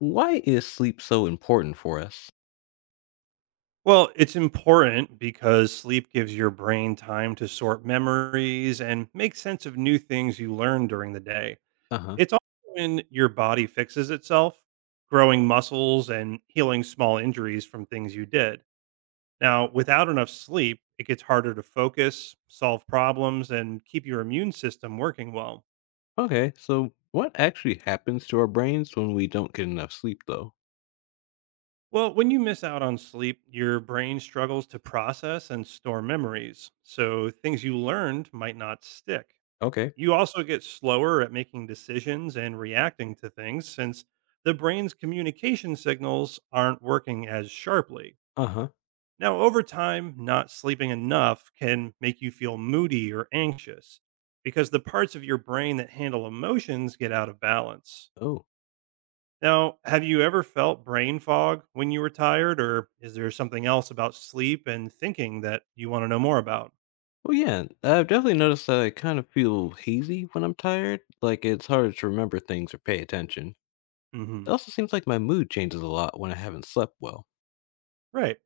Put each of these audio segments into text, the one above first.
Why is sleep so important for us? Well, it's important because sleep gives your brain time to sort memories and make sense of new things you learn during the day. Uh huh. It's also when your body fixes itself, growing muscles and healing small injuries from things you did. Now, without enough sleep, it gets harder to focus, solve problems, and keep your immune system working well. Okay, so what actually happens to our brains when we don't get enough sleep, though? Well, when you miss out on sleep, your brain struggles to process and store memories, so things you learned might not stick. Okay. You also get slower at making decisions and reacting to things since the brain's communication signals aren't working as sharply. Uh huh. Now, over time, not sleeping enough can make you feel moody or anxious because the parts of your brain that handle emotions get out of balance. Oh. Now, have you ever felt brain fog when you were tired, or is there something else about sleep and thinking that you want to know more about? Well, yeah, I've definitely noticed that I kind of feel hazy when I'm tired, like it's harder to remember things or pay attention. hmm It also seems like my mood changes a lot when I haven't slept well. Right.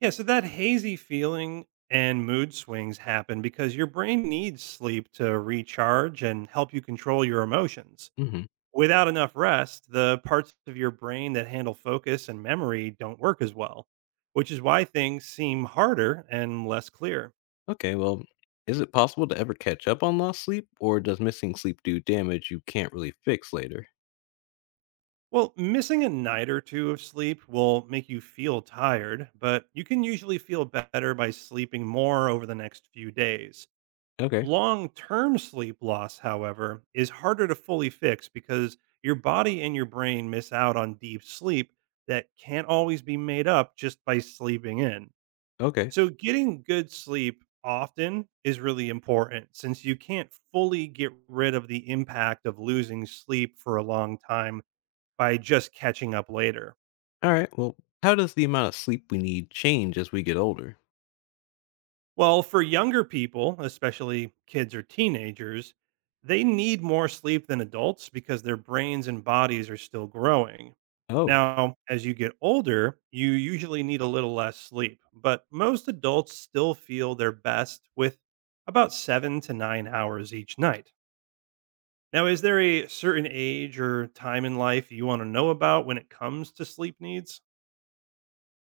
Yeah. So that hazy feeling and mood swings happen because your brain needs sleep to recharge and help you control your emotions. Mm hmm. Without enough rest, the parts of your brain that handle focus and memory don't work as well, which is why things seem harder and less clear. Okay, well, is it possible to ever catch up on lost sleep, or does missing sleep do damage you can't really fix later? Well, missing a night or two of sleep will make you feel tired, but you can usually feel better by sleeping more over the next few days. Okay. Long term sleep loss, however, is harder to fully fix because your body and your brain miss out on deep sleep that can't always be made up just by sleeping in. Okay. So, getting good sleep often is really important since you can't fully get rid of the impact of losing sleep for a long time by just catching up later. All right. Well, how does the amount of sleep we need change as we get older? Well, for younger people, especially kids or teenagers, they need more sleep than adults because their brains and bodies are still growing. Oh. Now, as you get older, you usually need a little less sleep, but most adults still feel their best with about 7 to 9 hours each night. Now, is there a certain age or time in life you want to know about when it comes to sleep needs?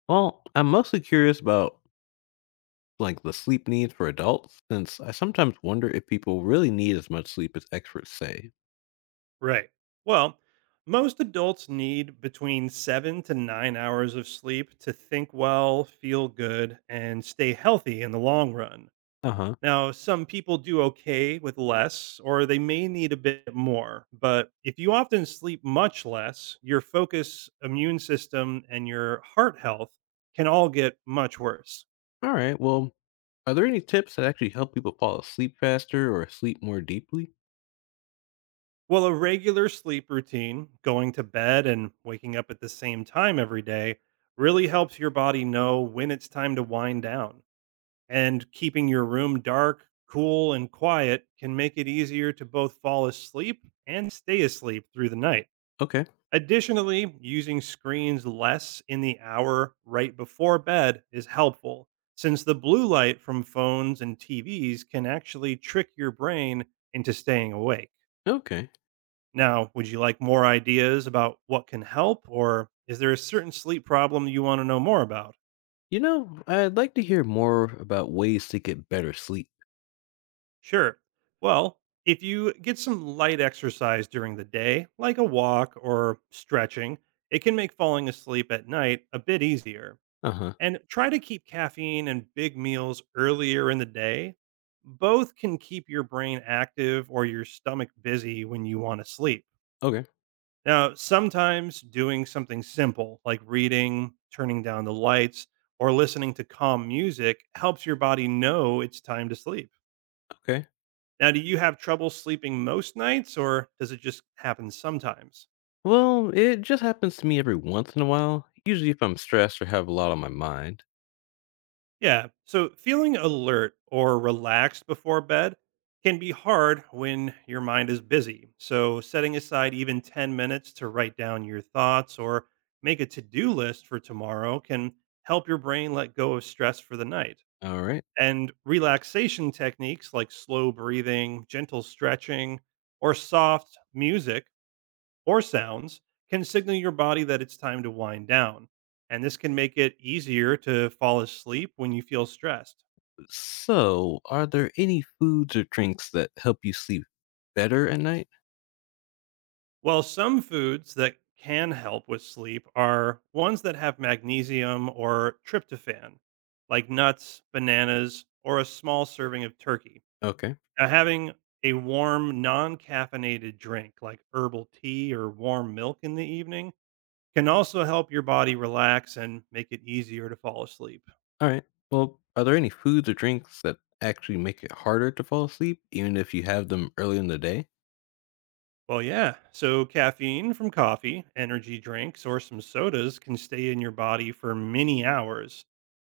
Well, I'm mostly curious about, like, the sleep needs for adults, since I sometimes wonder if people really need as much sleep as experts say. Right. Well, most adults need between 7 to 9 hours of sleep to think well, feel good, and stay healthy in the long run. Uh huh. Now, some people do okay with less, or they may need a bit more. But if you often sleep much less, your focus, immune system, and your heart health can all get much worse. All right. Well, are there any tips that actually help people fall asleep faster or sleep more deeply? Well, a regular sleep routine, going to bed and waking up at the same time every day, really helps your body know when it's time to wind down. And keeping your room dark, cool, and quiet can make it easier to both fall asleep and stay asleep through the night. Okay. Additionally, using screens less in the hour right before bed is helpful, since the blue light from phones and TVs can actually trick your brain into staying awake. Okay. Now, would you like more ideas about what can help, or is there a certain sleep problem you want to know more about? You know, I'd like to hear more about ways to get better sleep. Sure. Well, if you get some light exercise during the day, like a walk or stretching, it can make falling asleep at night a bit easier. Uh huh. And try to keep caffeine and big meals earlier in the day. Both can keep your brain active or your stomach busy when you want to sleep. Okay. Now, sometimes doing something simple like reading, turning down the lights, or listening to calm music helps your body know it's time to sleep. Okay. Now, do you have trouble sleeping most nights or does it just happen sometimes? Well, it just happens to me every once in a while, usually if I'm stressed or have a lot on my mind. Yeah, so feeling alert or relaxed before bed can be hard when your mind is busy. So, setting aside even 10 minutes to write down your thoughts or make a to do list for tomorrow can help your brain let go of stress for the night. All right. And relaxation techniques like slow breathing, gentle stretching, or soft music or sounds can signal your body that it's time to wind down. And this can make it easier to fall asleep when you feel stressed. So, are there any foods or drinks that help you sleep better at night? Well, some foods that can help with sleep are ones that have magnesium or tryptophan, like nuts, bananas, or a small serving of turkey. Okay. Now, having a warm, non caffeinated drink like herbal tea or warm milk in the evening can also help your body relax and make it easier to fall asleep. All right. Well, are there any foods or drinks that actually make it harder to fall asleep, even if you have them early in the day? Well, yeah. So, caffeine from coffee, energy drinks, or some sodas can stay in your body for many hours.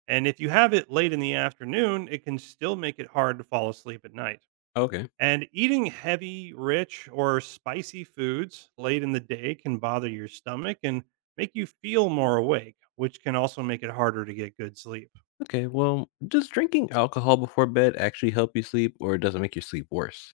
And if you have it late in the afternoon, it can still make it hard to fall asleep at night. Okay. And eating heavy, rich, or spicy foods late in the day can bother your stomach and make you feel more awake, which can also make it harder to get good sleep. Okay. Well, does drinking alcohol before bed actually help you sleep, or does it make your sleep worse?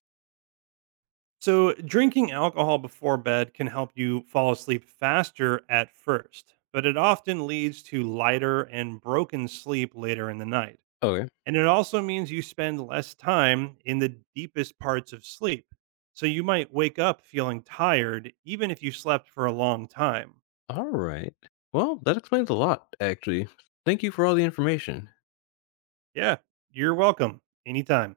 So, drinking alcohol before bed can help you fall asleep faster at first, but it often leads to lighter and broken sleep later in the night. Okay. And it also means you spend less time in the deepest parts of sleep. So, you might wake up feeling tired even if you slept for a long time. All right. Well, that explains a lot, actually. Thank you for all the information. Yeah, you're welcome. Anytime.